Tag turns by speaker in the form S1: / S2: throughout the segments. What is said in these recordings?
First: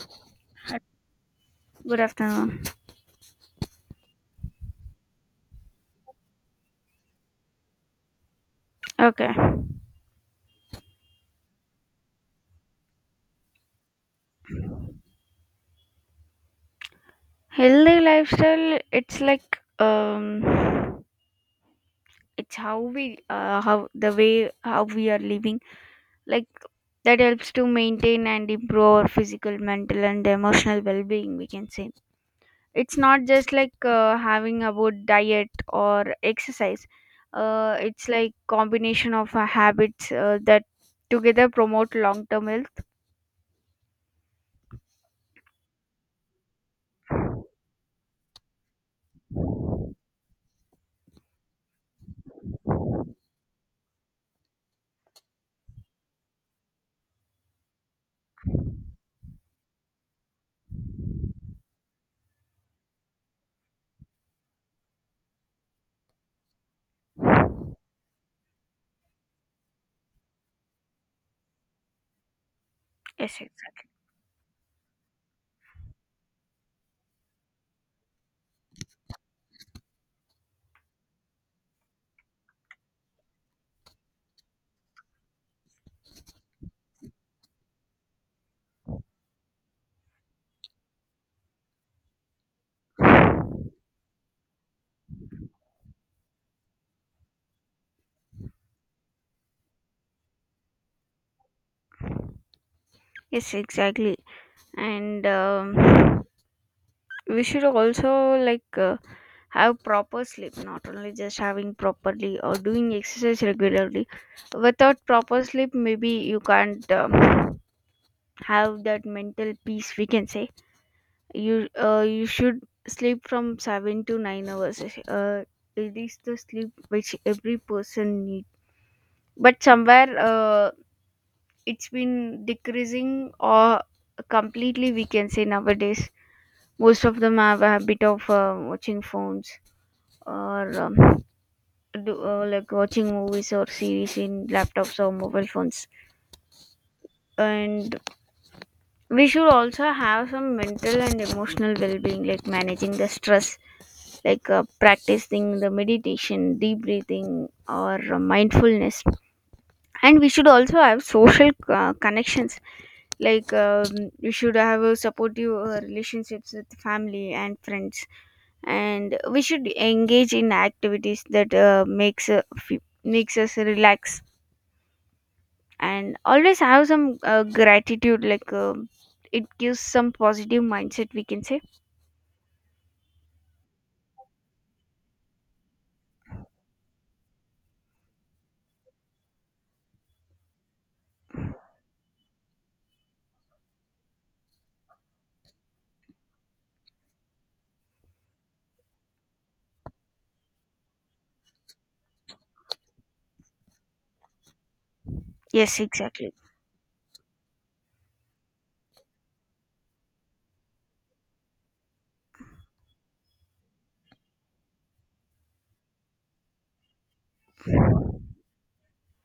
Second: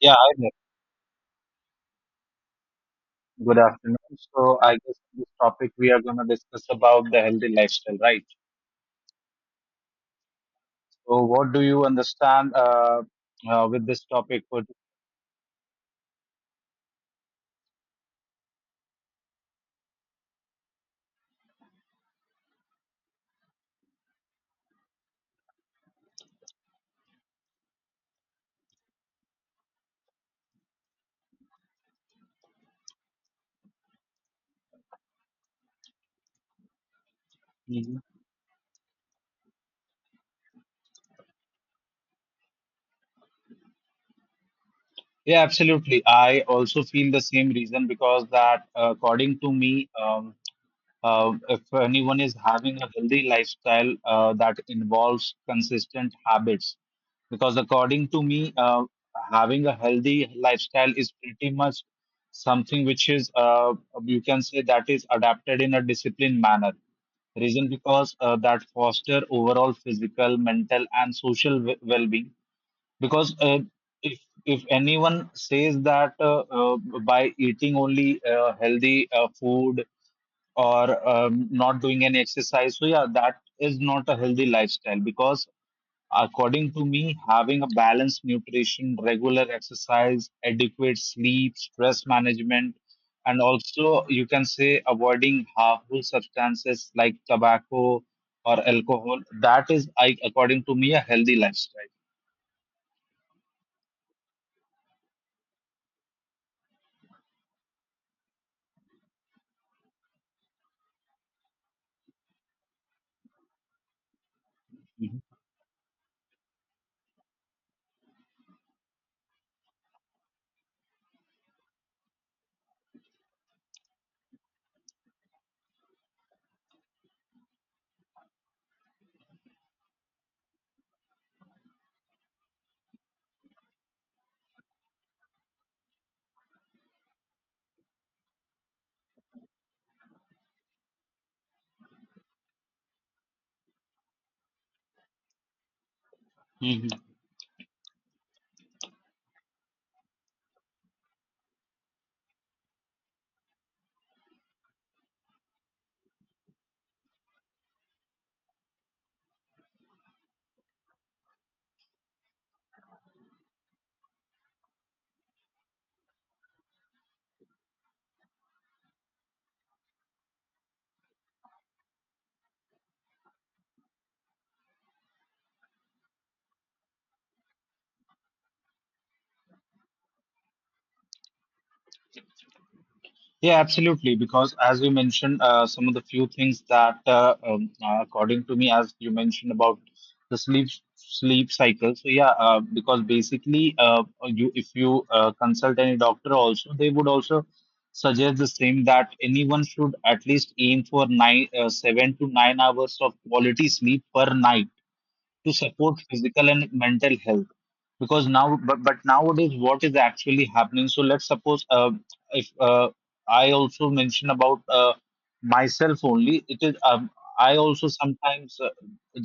S1: Yeah, hi there.
S2: Good afternoon.
S1: Good afternoon. So I guess in this topic we are going to discuss about the healthy lifestyle, right?
S2: Okay.
S1: So what do you understand with this topic for this
S2: Healthy lifestyle, it's like it's how we how the way how we are living like that helps to maintain and improve our physical, mental and emotional well-being we can say. It's not just like having about diet or exercise.
S1: season?
S2: It's like combination of habits that together promote long-term health.
S1: Yeah, absolutely. I also feel the same reason because that according to me, if anyone is having a healthy lifestyle that involves consistent habits, because according to me, having a healthy lifestyle is pretty much something which is, you can say, that is adapted in a disciplined manner. Reason because that foster overall physical, mental, and social well-being. Because
S2: Yes, exactly.
S1: if if anyone says that by eating only healthy food or not doing any exercise. So, yeah, that is not a healthy lifestyle because, according to me, having a balanced nutrition, regular exercise, adequate sleep, stress management, and also you can say avoiding harmful substances like tobacco or alcohol, that is, I, according to me, a healthy lifestyle.
S2: Yes, exactly. And we should also have proper sleep, not only just having properly or doing exercise regularly. Without
S1: Mhm.
S2: proper sleep maybe you can't have that mental peace we can say. You should sleep from 7 to 9 hours. uh, it is the sleep which every person need, but somewhere it's been decreasing or completely we can say. Nowadays most of them have a habit of watching phones or like watching movies or series in laptops or mobile phones.
S1: Mhm.
S2: And we should also have some mental and emotional well-being, like managing the stress, like practicing the meditation, deep breathing or mindfulness. And we should also have social connections, like we should have a supportive relationships with family and friends, and we should engage in activities that makes us relax, and always have some gratitude, like it gives some positive mindset we can say.
S1: Yeah, absolutely. Because as you mentioned, some of the few things that, according to me, as you mentioned about the sleep cycle. So yeah, because basically, you if you consult any doctor, also they would also suggest the same that anyone should at least aim for nine, 7 to 9 hours of quality sleep per night to
S2: Yes,
S1: support
S2: exactly.
S1: physical and mental health because now but nowadays what is actually happening so let's suppose if I also mention about myself only it is I also sometimes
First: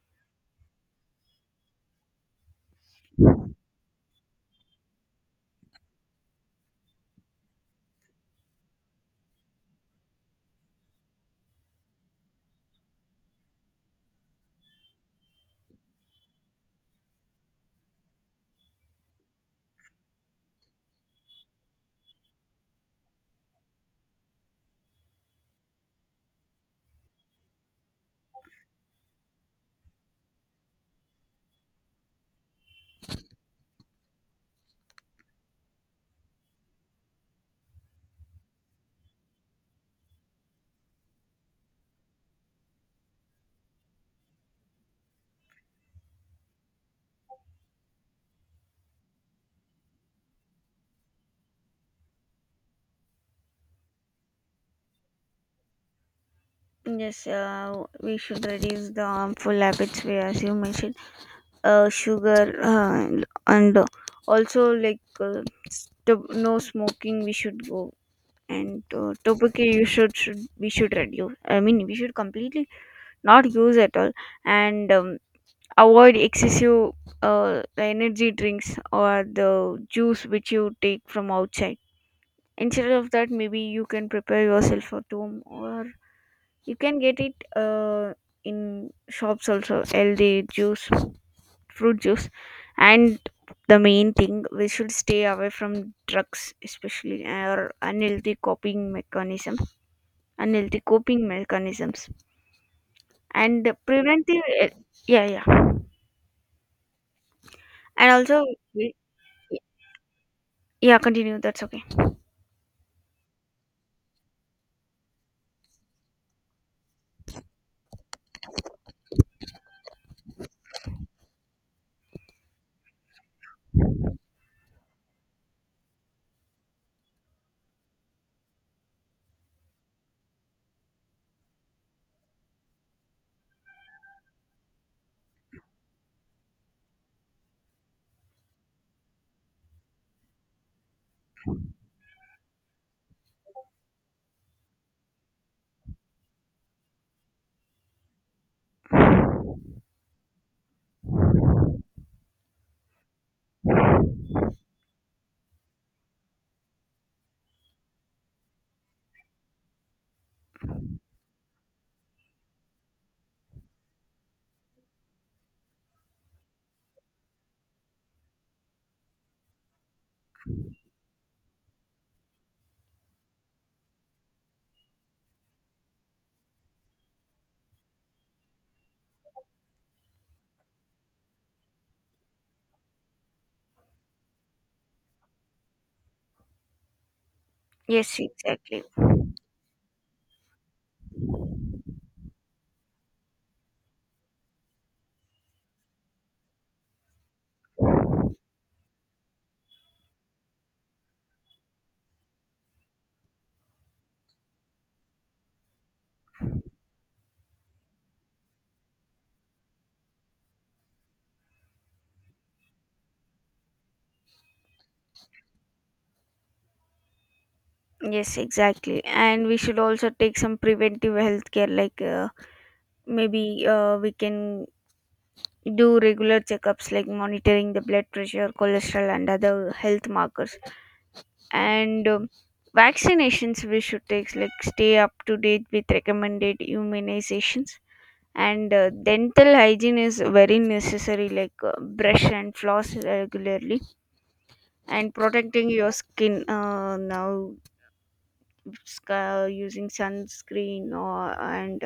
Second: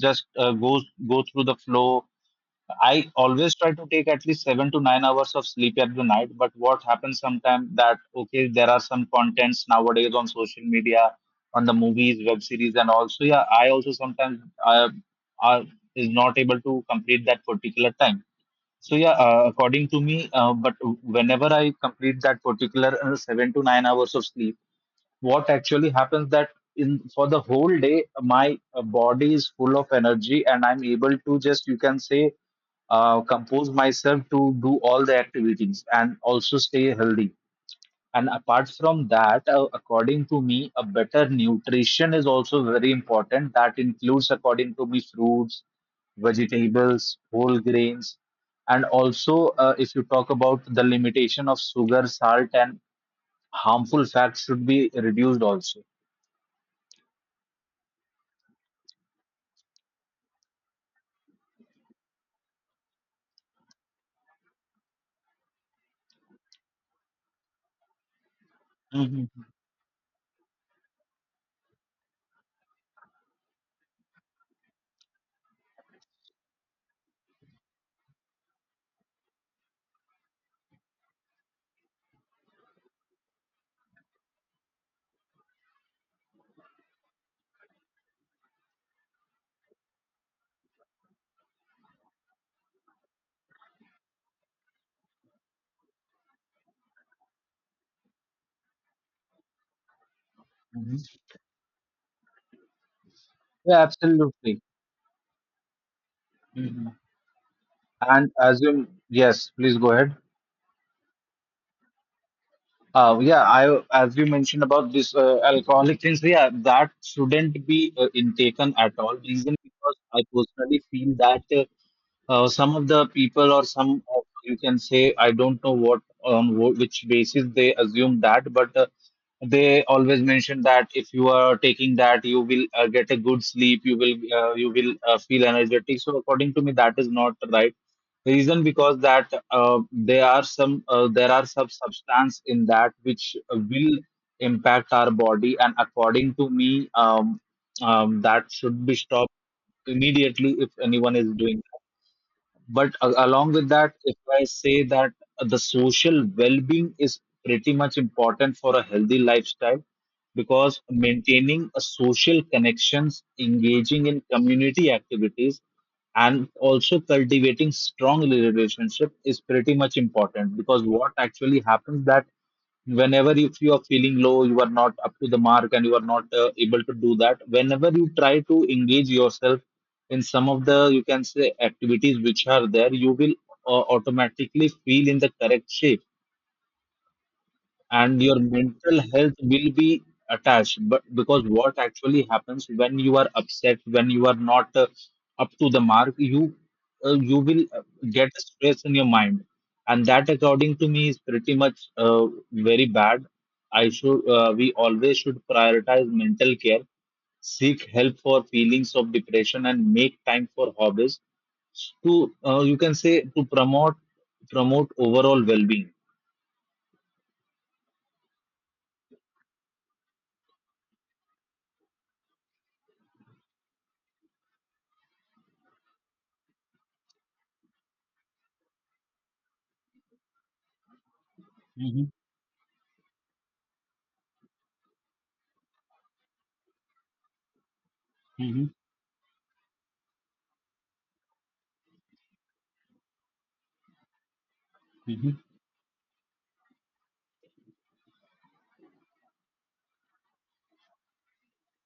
S1: just goes go through the flow. I always try to take at least 7 to 9 hours of sleep every night. But what happens sometimes that okay, there are some contents nowadays on social media, on the movies, web series, and also yeah, I also sometimes are is not able to complete that particular time. So yeah, according to me, but whenever I complete that particular 7 to 9 hours of sleep, what actually happens that in for the whole day my body is full of energy and I'm able to just you can say compose myself to do all the activities and also stay healthy. And apart from that according to me, a better nutrition is also very important, that includes according to me fruits, vegetables, whole grains, and also if you talk about the limitation of sugar, salt, and harmful fats should be reduced also.
S2: Yes, we should reduce the harmful habits, we as you mentioned, sugar, and also no smoking we should go, and
S1: Mhm,
S2: tobacco you should we should reduce, I mean we should completely not use at all. And avoid excessive energy drinks or the juice which you take from outside. Instead of that, maybe you can prepare yourself at home, or you can get it in shops also, healthy juice, fruit juice. And the main thing, we should stay away from drugs especially, or unhealthy
S1: mhm.
S2: coping mechanisms, and
S1: Yeah,
S2: preventive
S1: absolutely.
S2: yeah, yeah.
S1: Mhm.
S2: And
S1: And
S2: also
S1: as you,
S2: we-
S1: yes, please go ahead.
S2: yeah, continue, that's okay.
S1: Yeah, I as you mentioned about this alcoholic things, yeah, that shouldn't be intaken at all. Reason because I personally feel that some of the people or some of you can say I don't know what on which basis they assume that, but they always mention that if you are taking that, you will get a good sleep, you will feel energetic. So according to me, that is not right, reason because that there are some substance in that which will impact our body, and according to me that should be stopped immediately if anyone is doing. But a along with that, if I say that the social well-being is pretty much important for a healthy lifestyle, because maintaining a social connections, engaging in community activities, and also cultivating strong relationship is pretty much important. Because what actually happens that whenever if you are feeling low, you are not up to the mark, and you are not able to do that, whenever you try to engage yourself in some of the you can say activities which are there, you will automatically feel in the correct shape,
S2: Yes,
S1: and your
S2: exactly.
S1: mental health will be attached. But because what actually happens when you are upset, when you are not up to the mark, you you will get stress in your mind, and that according to me is pretty much very bad. I should We always should prioritize mental care, seek help for feelings of depression, and make time for hobbies to you can say to promote overall well-being.
S2: Yes, exactly. And we should also take some preventive health care, like maybe we can do regular checkups, like monitoring the blood pressure, cholesterol, and other health markers. And vaccinations we should take, like stay up to date with recommended immunizations.
S1: Mm-hmm.
S2: And dental hygiene is very necessary, like brush and floss regularly, and
S1: Hmm.
S2: protecting your skin. Now using sunscreen, or and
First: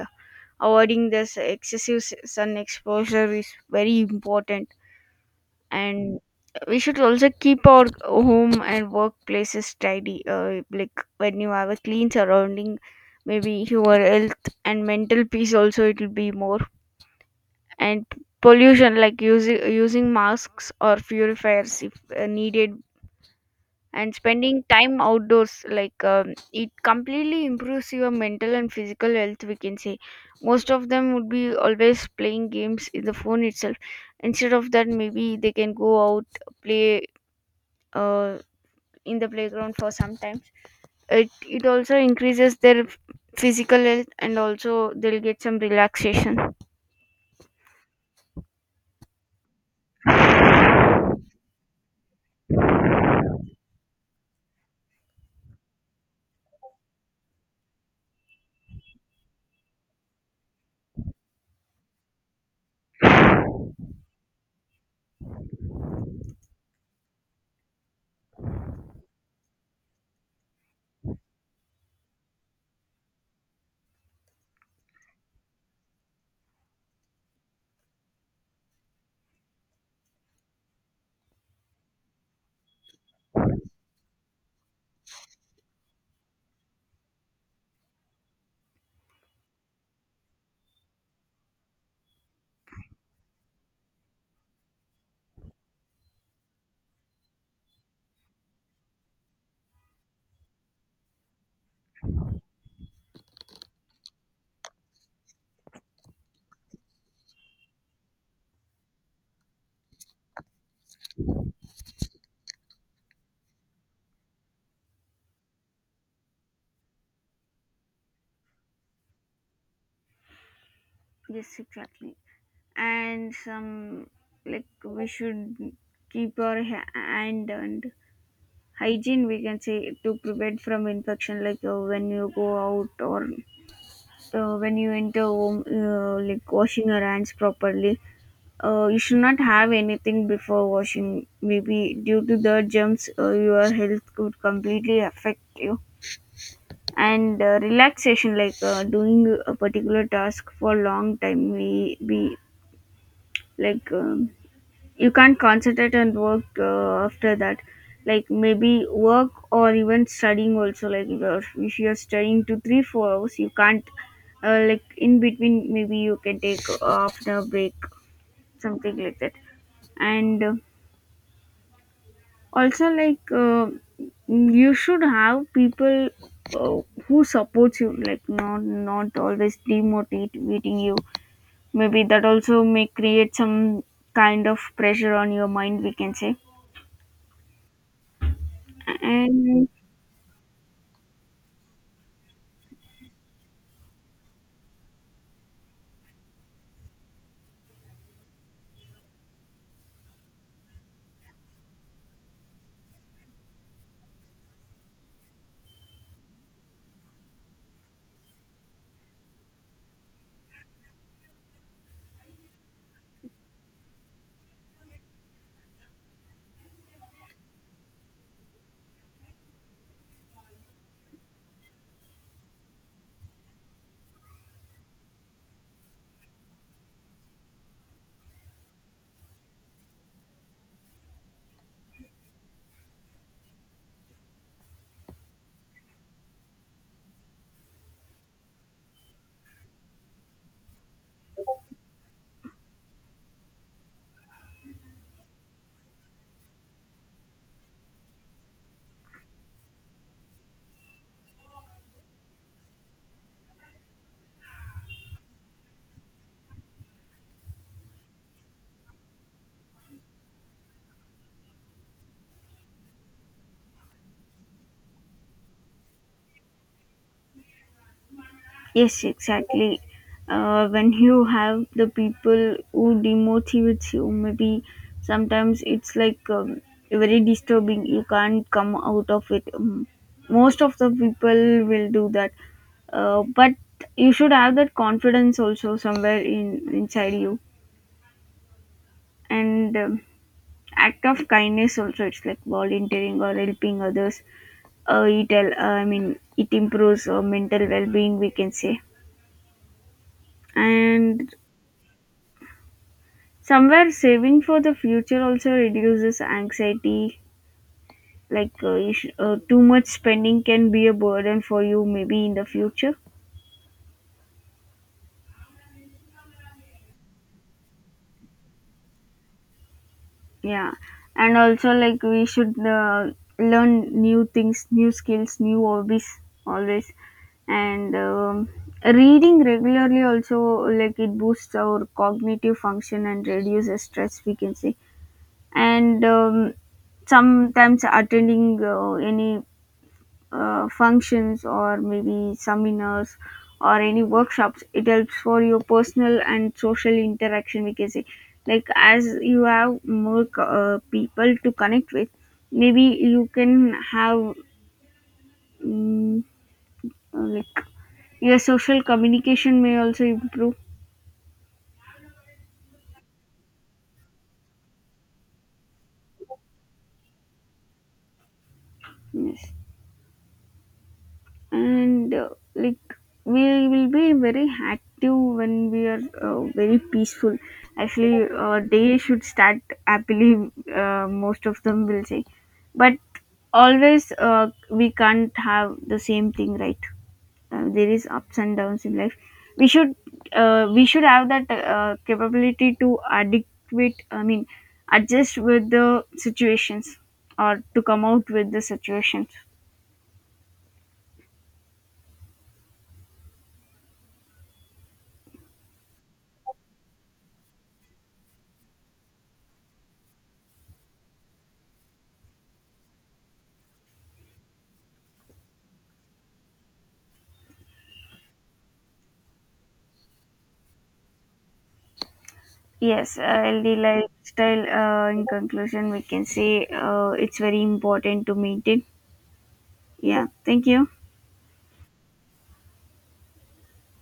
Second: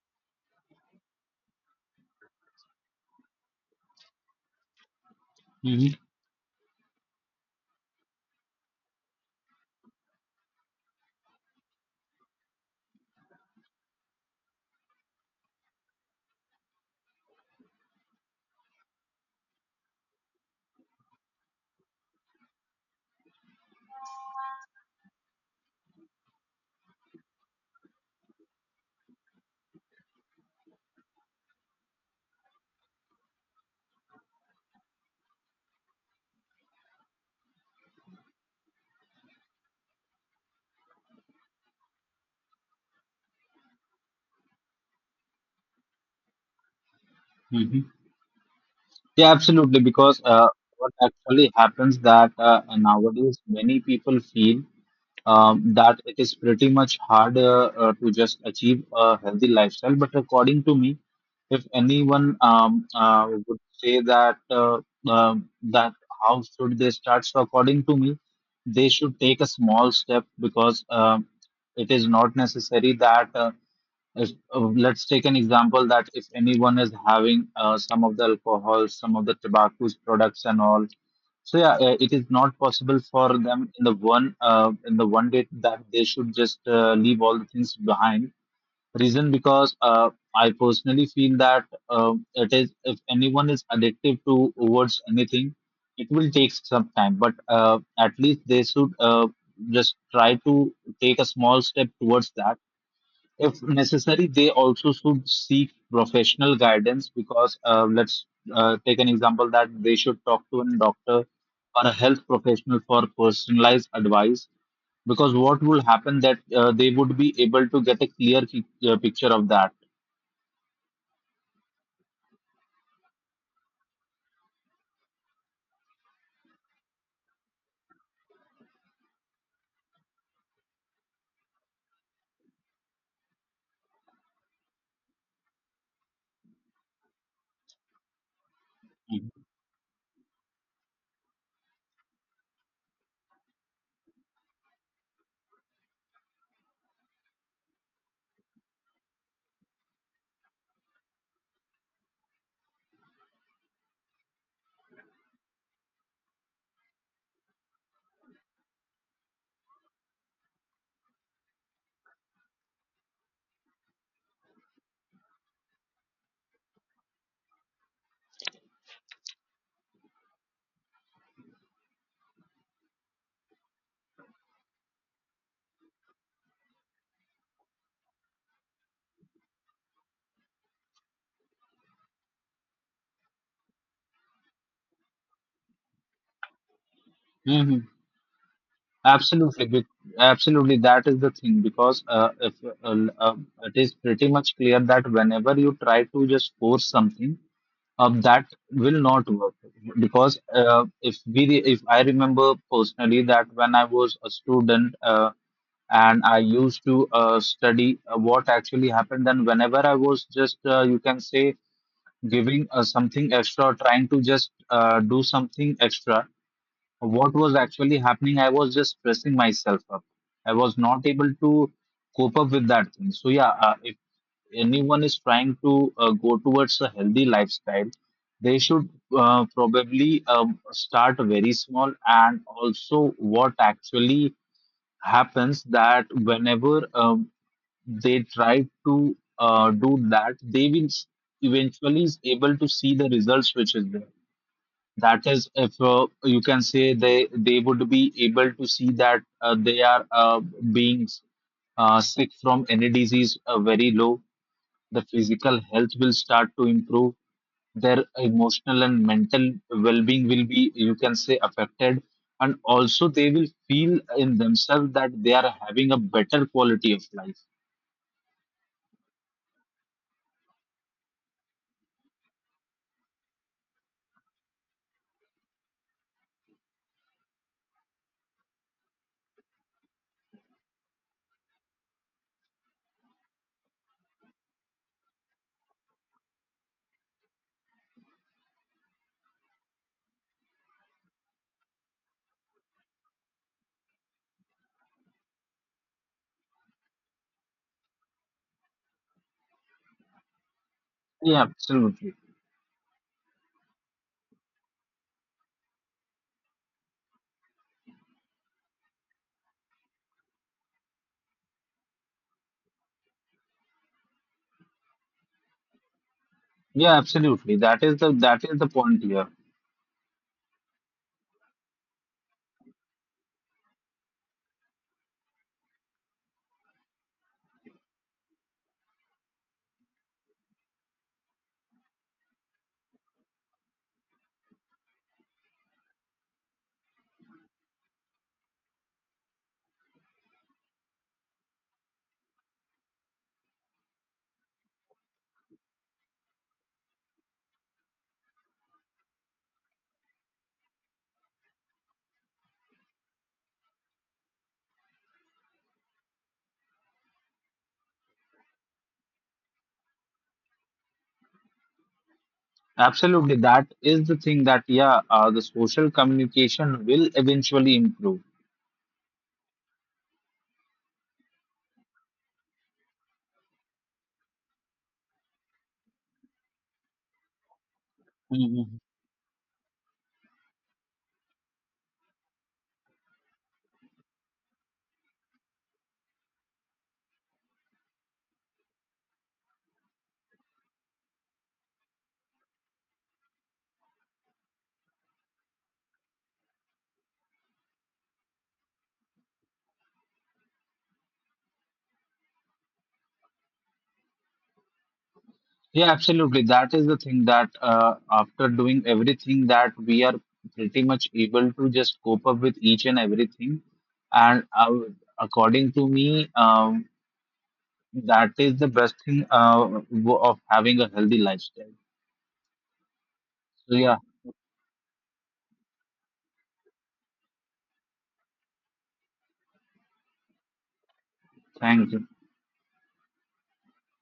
S2: avoiding this excessive sun exposure is very important.
S1: Hmm.
S2: And we should also keep our home and workplaces tidy, like when you have a clean surrounding, maybe your health and mental peace also, it will be more. And pollution, like using masks or purifiers if needed, and spending time outdoors, like it completely improves your mental and physical health we can say. Most of them would be always playing games in the phone itself. Instead of that, maybe they can go out, play, uh, in the playground for some time. It also increases their physical health, and also they'll get some relaxation.
S1: Hmm. Yeah, absolutely. Because what actually happens that nowadays many people feel that it is pretty much hard to just achieve a healthy lifestyle. But according to me, if anyone would say that that how should they start, so according to me, they should take a small step because it is not necessary that if let's take an example that if anyone is having some of the alcohol, some of the tobacco products and all. So yeah, it is not possible for them in the one day that they should just leave all the things behind. Reason because I personally feel that it is if anyone is addictive to towards anything, it will take some time. But at least they should just try to take a small step towards that. If necessary, they also should seek professional guidance, because let's take an example that they should talk to a doctor or a health professional for personalized advice. Because what will happen that they would be able to get a clear picture of that.
S2: Yes, exactly. And some, like we should keep our hand and hygiene we can say, to prevent from infection, like when you go out, or when you enter home, like washing your hands properly. You should not have anything before washing, maybe due to the germs, your health could completely affect you. And relaxation, like doing a particular task for long time may be like you can't concentrate and work after that, like maybe work or even studying also. Like if you're studying to 3, 4 hours, you can't like in between, maybe you can take after break, something like that. And also like you should have people uh, who supports you, like not always demotivating you, maybe that also may create some kind of pressure on your mind we can say.
S1: Mhm. Absolutely,
S2: And
S1: bec- absolutely. That is the thing because if uh, uh, it is pretty much clear that whenever you try to just force something, that will not work. Because if I remember personally that when I was a student and I used to study, what actually happened, then whenever I was just you can say giving something extra, trying to just do something extra, what was actually happening, I was just pressing myself up. I was not able to cope up with that thing. So yeah, if anyone is trying to go towards a healthy lifestyle, they should probably start very small. And also, what actually happens that whenever they try to do that, they will eventually is able to see the results which is there, that is, if you can say they would be able to see that they are being sick from any disease very low. The physical health will start to improve. Their emotional and mental well-being will be, you can say, affected, and also they will feel in themselves that they are having a better quality of life.
S2: yes, exactly. When you have the people who demotivates you, maybe sometimes it's like very disturbing, you can't come out of it. Most of the people will do that, but you should have that confidence also somewhere in inside you. And act of kindness also, it's like volunteering or helping others. I mean it improves mental well-being we can say. And
S1: Yeah, absolutely.
S2: somewhere saving for the future also reduces anxiety, like too much spending can be a burden for you maybe in the future.
S1: Yeah, absolutely. That is the point here.
S2: Yeah. And also like we should learn new things, new skills, new hobbies always. And reading regularly also, like it boosts our cognitive function and reduces stress we can say. And sometimes attending any functions, or maybe seminars or any workshops, it helps for your personal and social interaction we can say. Like as you have more people to connect with, maybe you can have mm, like your social communication may also improve.
S1: Absolutely, that is the thing that yeah, the social communication will eventually improve.
S2: Yes. And like, we will be very active when we are very peaceful. Actually
S1: Mhm.
S2: day should start happily, most of them will say. But always we can't have the same thing, right? There is ups and downs in life. We should uh, we should have that capability to adequate I mean adjust with the situations, or to come out with the situations.
S1: Yeah, absolutely. That is the thing that after doing everything that we are pretty much able to just cope up with each and everything. And according to me, that is the best thing of having a healthy lifestyle.
S2: Yes,
S1: So
S2: healthy
S1: yeah,
S2: lifestyle. In conclusion, we can say it's very important to maintain. Yeah, thank you.
S1: thank you.